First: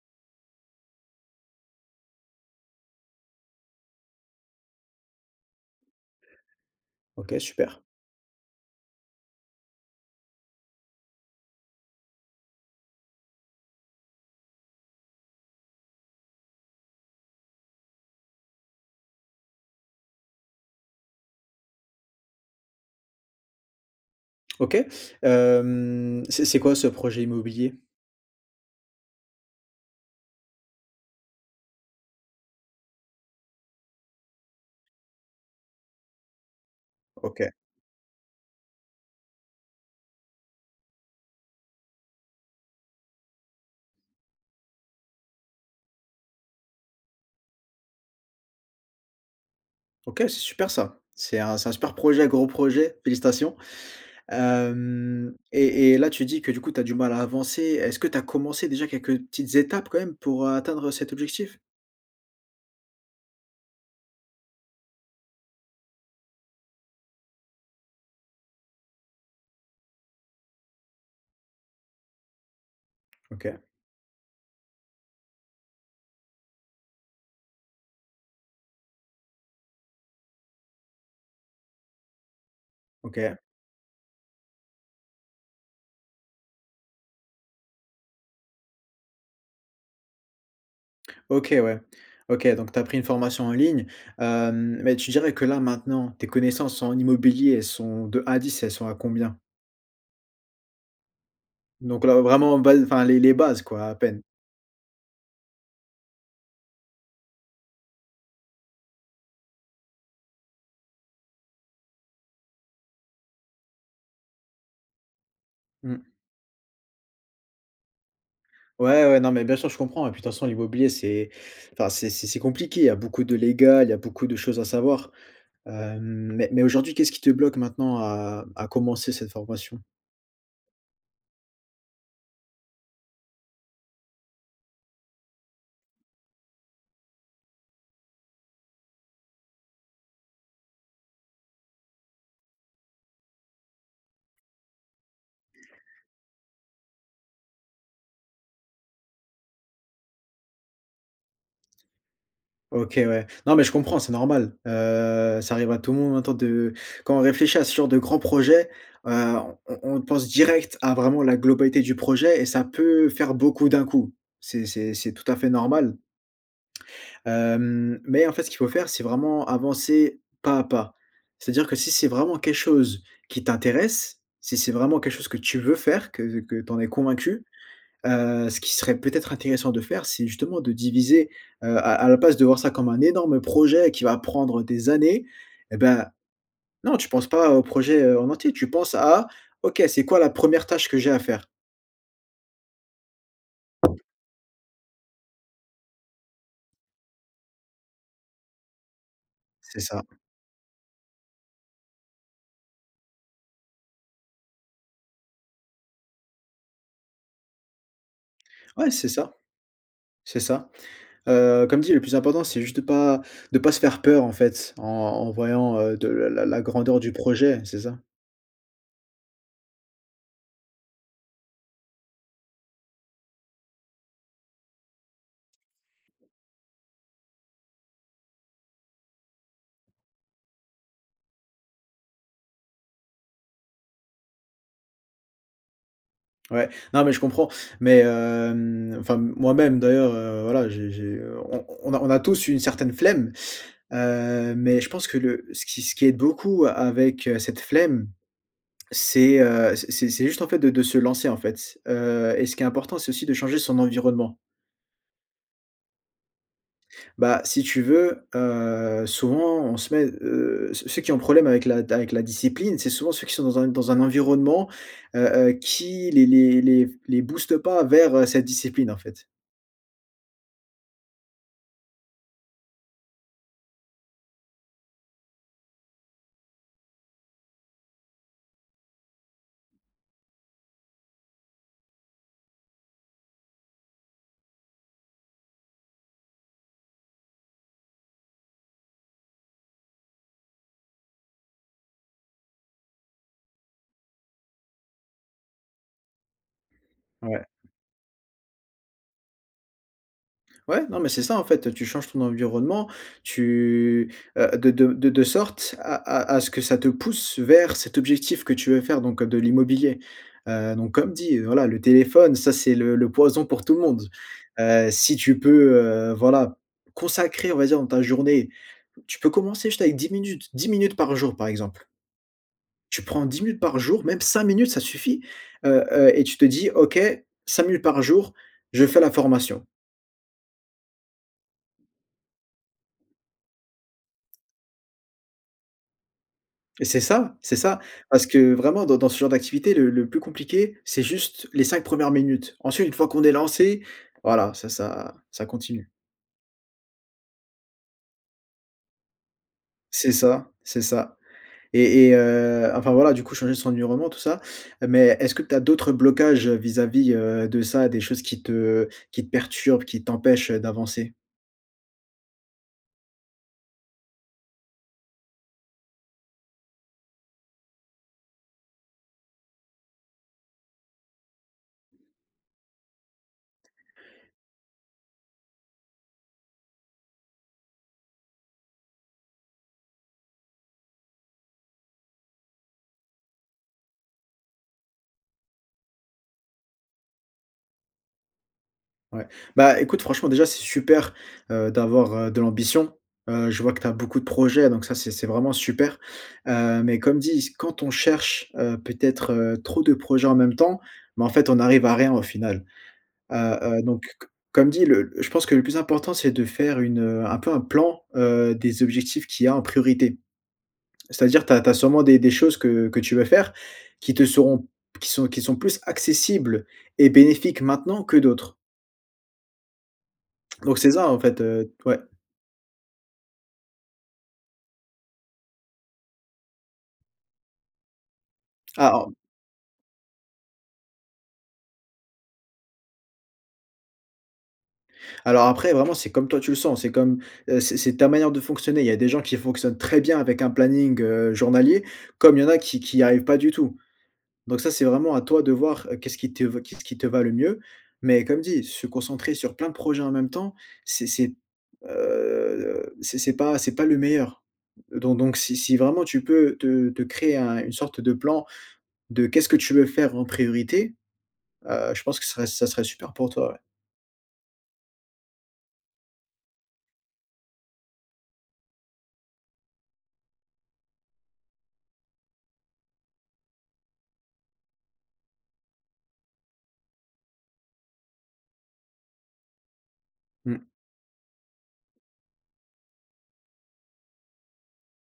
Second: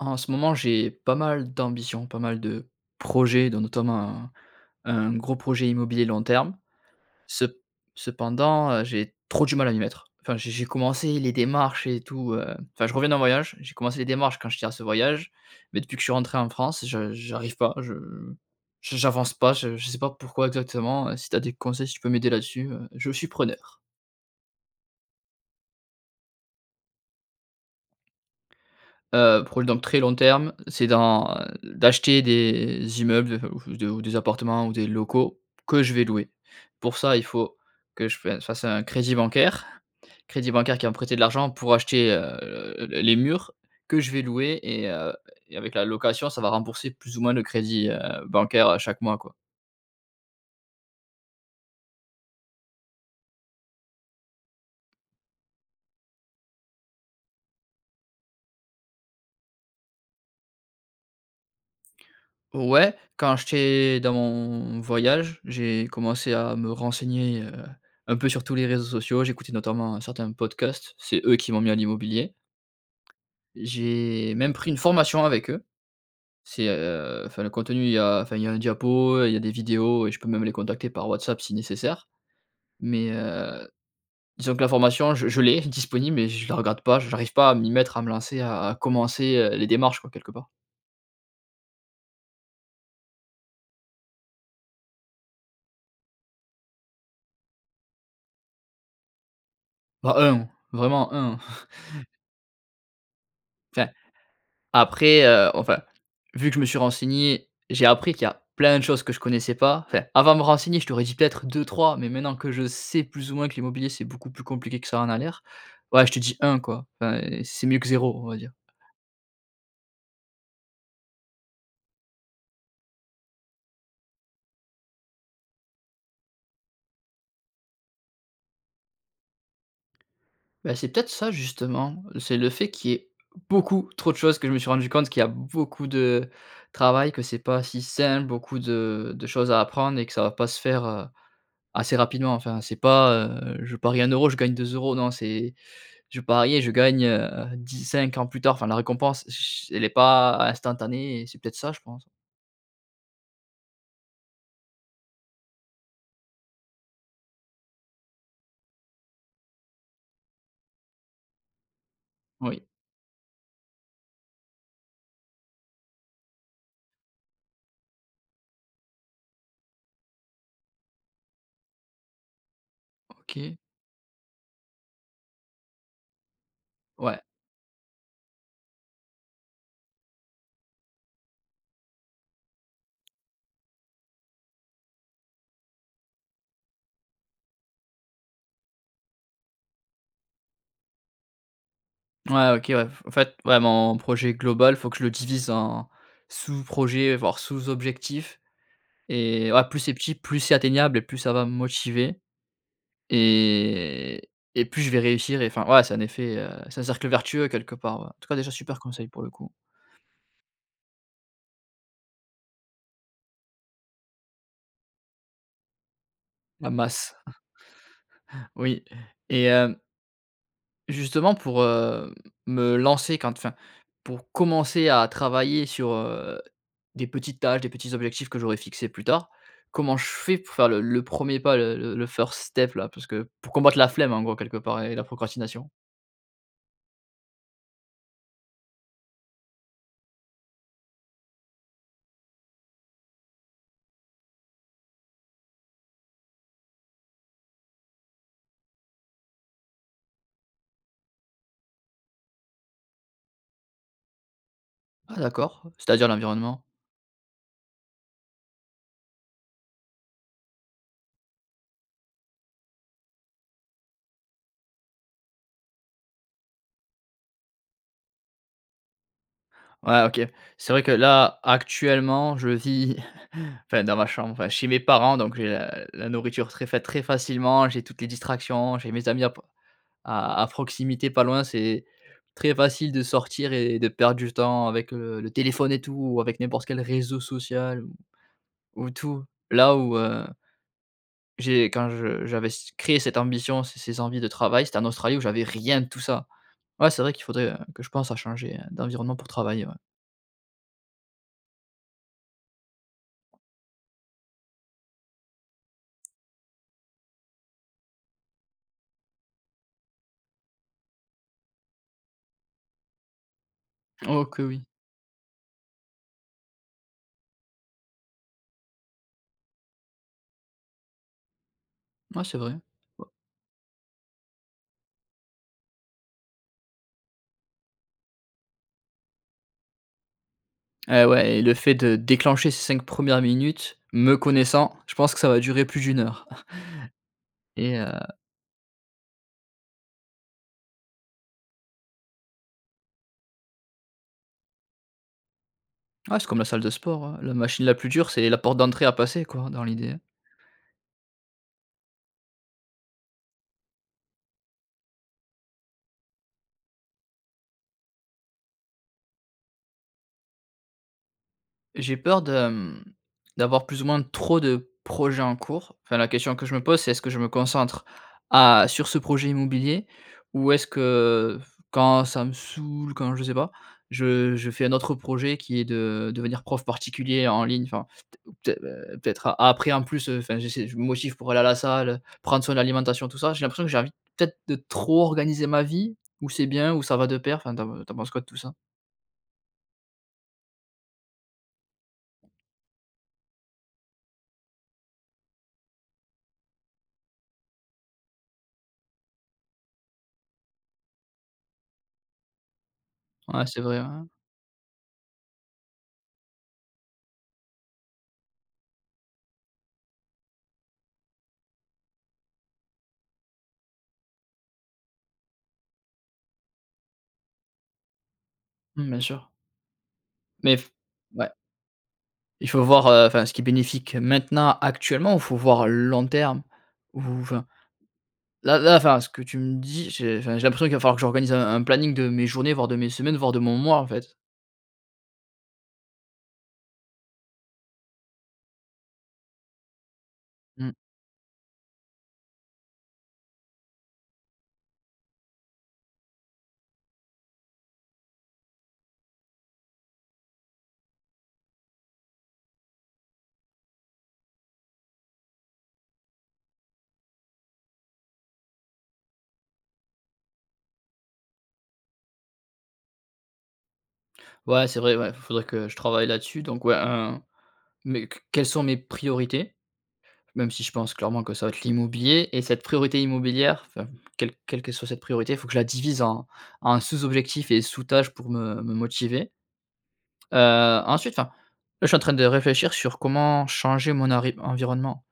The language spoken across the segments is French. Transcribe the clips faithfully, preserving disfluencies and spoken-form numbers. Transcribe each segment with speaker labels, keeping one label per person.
Speaker 1: En ce moment, j'ai pas mal d'ambitions, pas mal de projets dont notamment un un gros projet immobilier long terme.
Speaker 2: OK
Speaker 1: Cep
Speaker 2: super.
Speaker 1: cependant, heu, j'ai trop du mal à m'y mettre. Enfin, j'ai j'ai commencé les démarches et tout, hem enfin, je reviens d'un voyage, j'ai commencé les démarches quand j'étais à ce voyage, mais depuis que je suis rentré en France, je j'arrive pas, je j j'avance pas, je je sais pas pourquoi exactement, heu. Si tu as des conseils, si tu peux m'aider là-dessus, heu, je suis preneur.
Speaker 2: OK. Hem, c'est c'est quoi ce projet immobilier?
Speaker 1: Heu, pour dans le très long terme, c'est d'en, heu, d'acheter des immeubles f ou f ou des ou des appartements ou des locaux, que je vais louer. Pour ça, il
Speaker 2: OK.
Speaker 1: faut que je fa je fasse un crédit bancaire, crédit bancaire qui va me prêter de l'argent pour acheter, heu, heu, le les murs, que je vais louer et heu, et avec la location, ça va rembourser plus ou moins le crédit, heu, bancaire, heu, chaque mois, quoi.
Speaker 2: OK, c'est super ça! C'est un c'est un super projet, gros projet, félicitations! Hem et et là tu dis que du coup tu as du mal à avancer? Est-ce que tu as commencé déjà quelques petites étapes quand même pour, heu, atteindre cet objectif?
Speaker 1: O ouais, quand j'étais dans mon voyage, j'ai commencé à me renseigner, heu, un peu sur tous les réseaux sociaux. J'écoutais notamment certains podcasts. C'est eux qui m'ont mis à l'immobilier.
Speaker 2: OK.
Speaker 1: J'ai même pris une formation avec eux. C'est, heu enfin le contenu, il y a enfin, il y a un diapo, heu, il y a des vidéos et je peux même les contacter par WhatsApp si nécessaire. Mais,
Speaker 2: OK.
Speaker 1: heu, disons que la formation, je je l'ai, disponible, mais je la regarde pas, je j'arrive pas à m'y mettre, à me lancer, à à commencer, heu, les démarches, quoi, quelque part.
Speaker 2: OK, ouais. OK donc, tu as pris une formation en ligne, hem, mais tu dirais que là, maintenant, tes connaissances en immobilier, elles sont de un à dix, elles sont à combien?
Speaker 1: Bah un, vraiment un.
Speaker 2: Donc là vraiment, base enfin, les les bases, quoi,
Speaker 1: Enfin,
Speaker 2: à peine.
Speaker 1: après, heu, enfin, vu que je me suis renseigné, j'ai appris qu'il y a plein de choses que je connaissais pas enfin avant de me renseigner je t'aurais dis peut-être deux-trois mais maintenant que je sais, plus ou moins que l'immobilier c'est beaucoup plus compliqué que ça en a l'air,
Speaker 2: Mmh.
Speaker 1: ouais je te dis un quoi. Enfin, c c'est mieux que zéro, on va dire.
Speaker 2: Ouais, ouais, non, mais bien sûr, je comprends et puis de façon, l'immobilier, c'est enfin, c'est c'est c'est compliqué. Il y a beaucoup de légal, il y a beaucoup de choses à savoir. Hem, mais mais aujourd'hui, qu'est-ce qui te bloque maintenant à à commencer cette formation?
Speaker 1: Bah, c'est peut-être ça, justement, c'est le fait qu'il y ait beaucoup trop de choses, que je me suis rendu compte, qu'il y a beaucoup de travail, que c'est pas si simple, beaucoup de de choses à apprendre et que ça va pas se faire, heu, assez rapidement enfin, c'est pas, heu: «Je parie un euro, je gagne deux euros». Non, c'est: «Je parie et je gagne heu dix-cinq ans plus tard», enfin la récompense ch ch elle est pas instantanée et c'est peut-être ça, je pense.
Speaker 2: OK, ouais. Non mais je comprends c'est normal. Heu, ça arrive à tout le monde, un temps de quand on réfléchit à ce genre de grands projets, heu, on on on pense direct à vraiment la globalité du projet et ça
Speaker 1: Oui.
Speaker 2: peut faire beaucoup d'un coup. C'est c'est c'est tout à fait normal. Hem, mais en fait ce qu'il faut faire c'est vraiment avancer, pas à pas. C'est-à-dire que si c'est vraiment quelque chose qui
Speaker 1: OK.
Speaker 2: t'intéresse, si c'est vraiment quelque chose que tu veux faire, que que tu en es
Speaker 1: Ouais.
Speaker 2: convaincu, heu, ce qui serait peut-être intéressant de faire, c'est justement de diviser, heu à à la place de voir ça comme un énorme projet qui va prendre des années, eh ben, non tu penses pas au projet, heu, en entier tu penses à: «OK, c'est quoi la première tâche que j'ai à faire?»
Speaker 1: Ouais, OK, ouais. F en fait, ouais, mon projet global, faut que je le divise en sous-projets, voire sous-objectifs et voilà,
Speaker 2: C'est
Speaker 1: plus c'est
Speaker 2: ça.
Speaker 1: petit, plus c'est atteignable et plus ça va me motiver et et plus je vais réussir et enfin, voilà, c'est un effet, heu c'est un cercle vertueux quelque part, ouais. En tout cas déjà, super
Speaker 2: Ouais c'est
Speaker 1: conseil, pour le
Speaker 2: ça.
Speaker 1: coup.
Speaker 2: C'est ça. Heu, comme dit: le plus important, c'est juste de pas de pas se faire peur, en fait, en en voyant, heu, de la la la
Speaker 1: La
Speaker 2: grandeur du
Speaker 1: masse.
Speaker 2: projet, c'est ça.
Speaker 1: Oui. Et hem justement pour, heu, me lancer quand enfin, pour commencer à travailler sur, heu, des petites tâches, des petits objectifs que j'aurais fixés plus tard, comment je fais pour faire le le premier pas, le le le first step là, parce que pour combattre la flemme, en gros, quelque part, et la procrastination?
Speaker 2: Ouais. Non mais je comprends mais, hem, enfin m moi-même, d'ailleurs, heu, voilà j'ai j'ai, heu, on on on a on a tous eu une certaine flemme, heu, mais je pense que le ce qui ce qui aide beaucoup a avec, heu, cette flemme c'est, heu, c c'est c'est juste en fait, de de se lancer, en fait, heu, et ce qui est important c'est aussi de changer son environnement.
Speaker 1: Ah d'accord. C'est-à-dire l'environnement?
Speaker 2: Bah, si tu veux, heu, souvent on se met, heu ceux ceux qui ont un problème avec la d avec la discipline, c'est souvent ceux qui sont dans un dans un environnement, heu, heu, qui les les les f les boostent pas vers, heu, cette discipline, en fait.
Speaker 1: Ouais, OK. C'est vrai que là, actuellement, je vis enfin dans ma chambre enfin chez mes parents, donc j'ai la la nourriture très fa très facilement, j'ai toutes les distractions, j'ai mes amis à pr à à proximité, pas loin, c'est, très facile de sortir et de perdre du temps avec le le téléphone et tout ou avec n'importe quel réseau social ou ou tout. Là, où, heu J'ai quand je j'avais s créé cette ambition, ces ces envies de travail, c'était en Australie où j'avais rien de tout ça. Ouais, c'est vrai qu'il
Speaker 2: Ouais.
Speaker 1: faudrait, heu, que je pense à changer, heu, d'environnement pour travailler. Ouais.
Speaker 2: Ouais, non mais, c'est ça, en fait, heu: tu changes ton environnement, tu, heu, de de de de sorte à à à ce que ça te pousse vers cet objectif que tu veux faire donc, heu, de l'immobilier. Heu, donc comme dit: voilà le téléphone ça, c'est le le poison pour tout le monde.
Speaker 1: Oh que oui.
Speaker 2: Heu, si tu peux, heu, voilà, consacrer, on va dire dans ta journée tu peux commencer juste avec dix minutes, dix minutes par jour, par exemple.
Speaker 1: Ouais, c'est vrai.
Speaker 2: Tu
Speaker 1: Oua
Speaker 2: prends dix minutes par jour, même cinq minutes ça suffit, heu, heu et tu te dis: «OK, cinq minutes par jour, je fais la formation».
Speaker 1: Eh ouais, et le fait de déclencher ces cinq premières minutes, me connaissant, je pense que ça va durer plus d'une heure.
Speaker 2: Et c'est ça. C'est
Speaker 1: Et
Speaker 2: ça,
Speaker 1: heu
Speaker 2: parce que vraiment dans dans ce genre d'activité le le plus compliqué c'est juste, les cinq premières minutes ensuite une fois, qu'on est lancé voilà, c'est ça, ça continue.
Speaker 1: Ouais c'est comme la salle de sport, ouais, la machine la plus dure c'est la porte d'entrée à passer, quoi dans l'idée.
Speaker 2: C'est ça, c'est ça. Et et heu, enfin voilà, du coup changer son environnement tout ça, heu, mais est-ce que tu as d'autres blocages vis-à-vis, heu, de ça, des choses qui te qui te perturbent, qui t'empêchent, heu, d'avancer?
Speaker 1: J'ai peur de, mmh, d'avoir, plus ou moins, trop de projets en cours. Enfin, la question que je me pose c'est: «Est-ce que je me concentre à sur ce projet immobilier? Ou est-ce que, f quand ça me saoule, quand je sais pas, je je fais un autre projet qui est de devenir prof particulier en ligne», enfin, t ou peut-ê heu, peut-être après, en plus, enfin, j'essaie je me motive pour aller à la salle, heu, prendre soin de l'alimentation, tout ça. J'ai l'impression que j'ai envie peut-être de trop organiser ma vie, ou c'est bien? Ou ça va de pair? Enfin tu en pen tu en penses quoi de tout ça?
Speaker 2: Ouais. Bah, écoute franchement, déjà, c'est super, heu, d'avoir, heu, de l'ambition. Heu, je vois que tu as beaucoup de projets donc ça, c'est c'est vraiment super, heu, mais comme dis: «Quand on cherche, heu, peut-être, heu, trop de projets en même temps, bah, en fait, on arrive à rien au final, heu
Speaker 1: Ouais, c'est vrai,
Speaker 2: heu,», donc
Speaker 1: hein.
Speaker 2: que comme dit: «Le je pense que le plus important c'est de faire une, heu, un peu un plan, heu, des objectifs qu'il y a en priorité». C'est à dire, tu as tu as sûrement des des choses que que tu veux faire, qui te seront qui sont qui sont plus accessibles et bénéfiques maintenant que d'autres.
Speaker 1: Mmh, bien sûr. Mais f
Speaker 2: Donc, c'est ça en
Speaker 1: ouais.
Speaker 2: fait, heu, t ouais.
Speaker 1: Il faut voir, heu, enfin, ce qui est bénéfique maintenant, actuellement, ou il faut voir long terme? Ou enfin. Là là,
Speaker 2: Ah
Speaker 1: enfin ce
Speaker 2: en
Speaker 1: que tu me dis, je j'ai l'impression qu'il va falloir que j'organise un un planning de mes journées, voire de mes semaines, voire de mon mois, en fait.
Speaker 2: Alors après, vraiment, c'est comme toi tu le sens c'est comme, heu, c'est c'est ta manière de fonctionner. Il y a des gens qui fonctionnent très bien avec un
Speaker 1: Mmh.
Speaker 2: planning, heu, journalier comme il y en a qui qui arrivent pas du tout, donc ça, c'est vraiment à toi de voir. Qu'est-ce qui t qu'est-ce qui te va le mieux mais comme dit: «Se concentrer sur plein de projets en même temps, c'est c'est, heu, c'est c'est pas c'est pas le meilleur», donc donc si si vraiment tu peux te te créer un une sorte de plan de qu'est-ce que tu veux faire en priorité, heu, je pense que serait ça serait super pour toi, ouais.
Speaker 1: Ouais, c'est vrai, ouais, f faudrait que je travaille là-dessus donc ouais un mais que quelles sont mes priorités? Même si je pense clairement que ça va être l'immobilier et cette priorité immobilière, enfin, quel quelque soit cette priorité. Il faut que la divise en en sous-objectif et sous-tâche pour me me motiver.
Speaker 2: Mmh.
Speaker 1: Heu, ensuite enfin, là, je suis en train de réfléchir sur comment changer mon ari environnement.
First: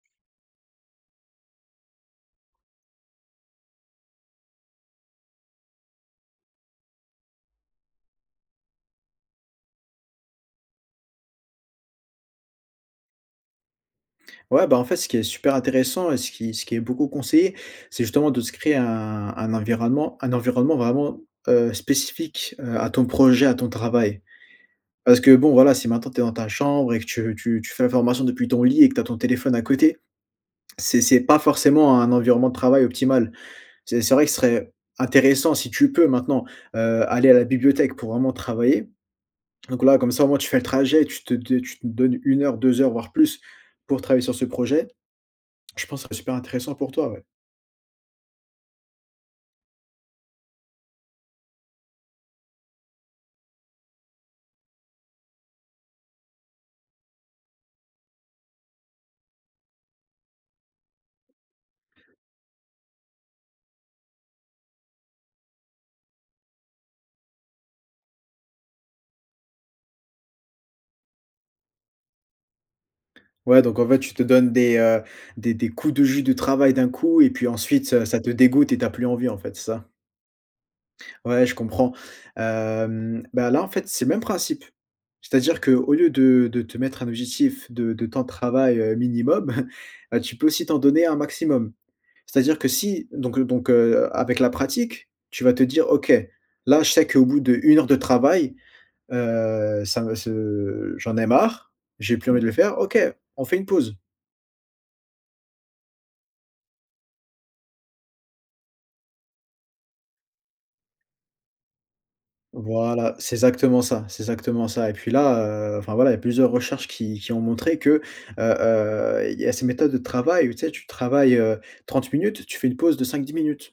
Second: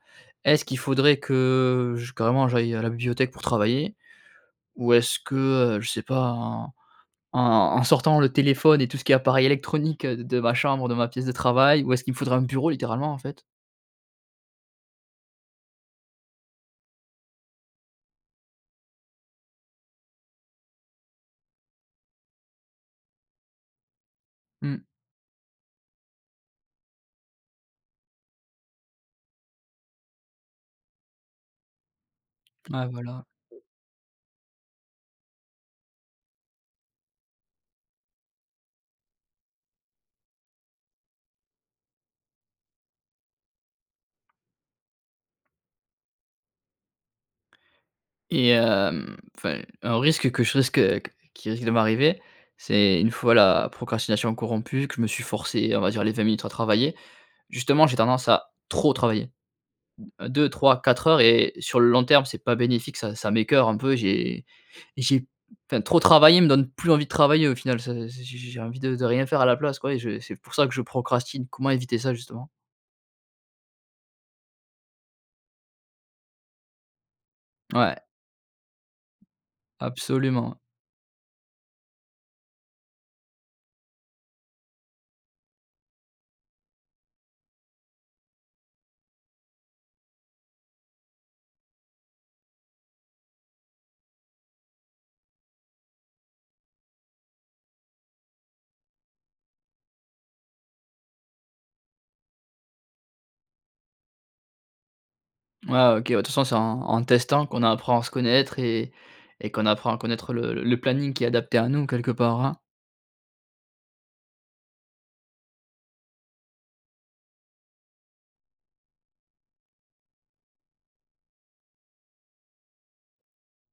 Speaker 1: Est-ce qu'il faudrait que j carrément, j'aille à la bibliothèque pour travailler? Ou est-ce que, heu, je sais pas, en en en sortant le téléphone et tout ce qui est appareil électronique d de ma chambre, de ma pièce de travail? Ou est-ce qu'il me faudra un bureau littéralement, en fait?
Speaker 2: Ouais, bah, en fait, ce qui est super intéressant et ce qui ce qui est beaucoup conseillé, c'est justement de se créer un un environnement un environnement vraiment, heu, spécifique, heu, à ton projet, à ton travail.
Speaker 1: Mmh.
Speaker 2: Parce que, bon, voilà, si maintenant, tu es dans ta chambre et que tu tu tu fais la formation depuis ton lit et que tu as ton téléphone à côté, c'est c'est pas forcément un environnement de travail
Speaker 1: Ouais, voilà.
Speaker 2: optimal, c'est c'est vrai que ce serait intéressant si tu peux maintenant, heu, aller à la bibliothèque pour vraiment travailler. Donc, là, comme ça, au moins, tu fais le trajet tu te de tu te donnes une heure, deux heures voire plus pour travailler sur ce projet. Je pense que ça serait super intéressant pour toi, ouais.
Speaker 1: Et hem, enfin, un risque que je risque heu, q qui risque de m'arriver, c'est une fois la procrastination corrompue que je me suis forcé, on va dire, les vingt minutes à travailler, justement, j'ai tendance à trop travailler. deux-trois-quatre heures et sur le long terme, c'est pas bénéfique, ça ça m'écœure un peu, j'ai j'ai p enfin, trop travailler me donne plus envie de travailler, au final, ça j j j j'ai envie de de rien faire à la place, quoi et je et c'est pour ça que je procrastine. Comment éviter ça, justement?
Speaker 2: Ouais, donc, en fait, tu te donnes des, heu, des des coups de jus de travail d'un coup et puis ensuite,
Speaker 1: Ouais.
Speaker 2: heu, ça te dégoûte et tu as plus envie, en fait, c'est ça?
Speaker 1: Absolument.
Speaker 2: Ouais, je comprends. Hem, ben là, en fait, c'est le même principe, c'est-à-dire qu'au lieu de de te mettre un objectif de de temps de travail, heu, minimum, bah, tu peux aussi t'en donner un maximum. C'est à dire que si donc, heu, donc, heu, a avec la pratique, tu vas te dire: «OK, là, je sais qu'au bout d'une heure de travail, heu, ça me ce j'en ai marre, j'ai plus envie de le faire, OK, on fait une pause».
Speaker 1: Mouais, OK, ouais, de toute façon c'est en en testant qu'on apprend à se connaître et et qu'on apprend à connaître le l le planning qui est adapté à nous quelque part, hein.
Speaker 2: Voilà, c'est exactement ça, c'est exactement ça. Et puis, là, heu, enfin, voilà, il y a plusieurs recherches qui qui ont montré que, heu heu, il y a ces méthodes de travail où, tu sais, tu travailles, heu, trente minutes, tu fais une pause de cinq-dix minutes.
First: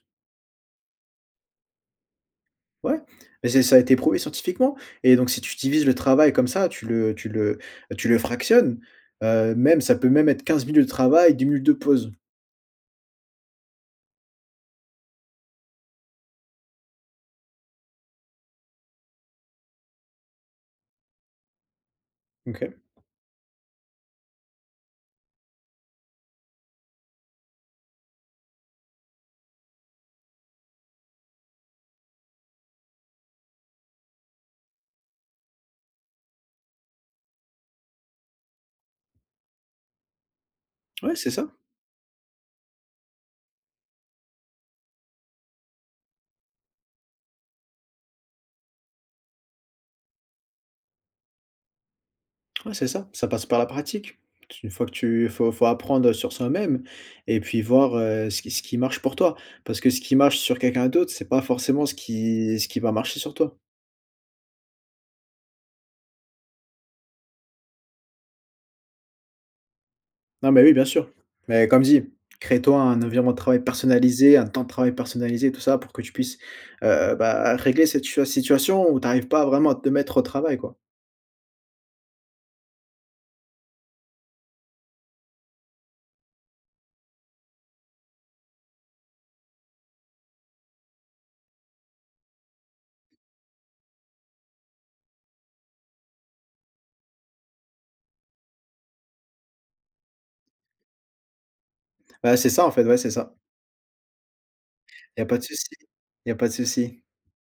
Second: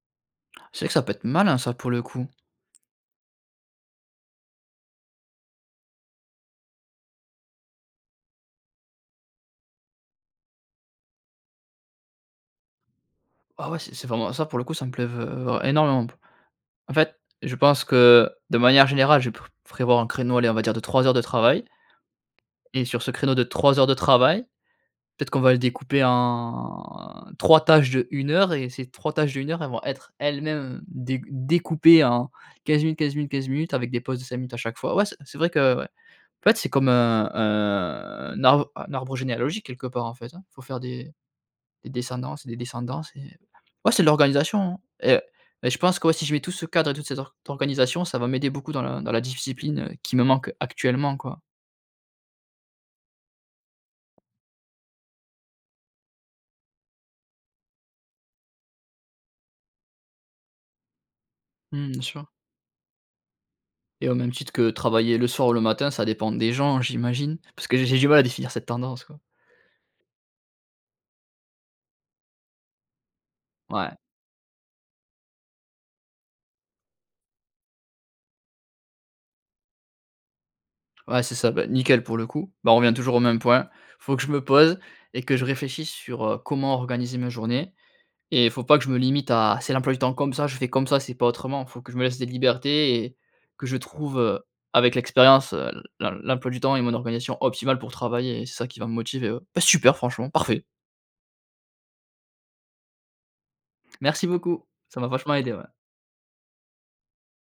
Speaker 1: C'est vrai que ça peut être malin ça, pour le coup.
Speaker 2: Ouais, mais c'est ça a été prouvé scientifiquement et donc si tu divises le travail comme ça, tu le tu le, bah, tu le fractionnes, heu, même, ça peut même être quinze minutes de travail, dix minutes de pause.
Speaker 1: Ah ouais, c'est c'est vraiment ça, pour le coup, ça me plait v heu, vra énormément p en fait, je pense que de manière générale, je pré prévois un créneau, allez, on va dire de trois heures de travail
Speaker 2: OK.
Speaker 1: et sur ce créneau de trois heures de travail, peut-être qu'on va le découper en trois tâches d'une heure, et ces trois tâches d'une heure, elles vont être elles-mêmes, heu, déc découpées en quinze minutes, quinze minutes, quinze minutes avec des pauses de cinq minutes à chaque fois. Ouais, c'est c'est vrai que ouais. En fait, c'est comme un un un arbre un arbre généalogique quelque part, en fait, hein. Il faut faire des
Speaker 2: Ouais, c'est ça.
Speaker 1: des descendances des descendances et ouais, c'est de l'organisation hein, et mais je pense que si je mets tout ce cadre et toute cette or organisation, ça va m'aider beaucoup dans la dans la discuipline, heu, qui me manque actuellement, quoi.
Speaker 2: Ouais, c'est ça, ça passe par la pratique. Tu une fois que tu il faut il faut apprendre, heu, sur soi-même et puis voir, heu, ce qui ce qui marche pour toi parce que ce qui marche sur quelqu'un d'autre, c'est pas forcément
Speaker 1: Mmh.
Speaker 2: ce
Speaker 1: Bien sûr.
Speaker 2: qui ce qui va marcher sur toi.
Speaker 1: Et au même titre que travailler le soir ou le matin ça dépend des gens, j'imagine, parce que j'ai du mal à définir cette tendance, quoi.
Speaker 2: Non, mais oui, bien sûr. Mais comme dit: «Crée-toi un environnement de travail
Speaker 1: Ouais.
Speaker 2: personnalisé, un temps de travail personnalisé» tout ça pour que tu puisses, heu, bah, régler cette situa situation où tu arrives pas vraiment à te mettre au travail, quoi.
Speaker 1: Ouais, c'est ça, bah, nickel pour le coup, bah, on revient toujours au même point, il faut que je me pose et que je réfléchisse sur, heu, comment organiser ma journée et il faut pas que je me limite à: «C'est l'emploi du temps comme ça, je fais comme ça, c'est pas autrement», il faut que je me laisse des libertés et que je trouve, heu, avec l'expérience, heu, l l'em l'emploi du temps et mon organisation optimale pour travailler et c'est ça qui va me motiver, heu. Bah, super franchement. Parfait!
Speaker 2: Bah, c'est ça, en fait, ouais, c'est ça.
Speaker 1: Merci beaucoup, ça m'a
Speaker 2: Il y a
Speaker 1: vachement
Speaker 2: pas de
Speaker 1: aidé,
Speaker 2: souci,
Speaker 1: ouais.
Speaker 2: il y a pas de souci.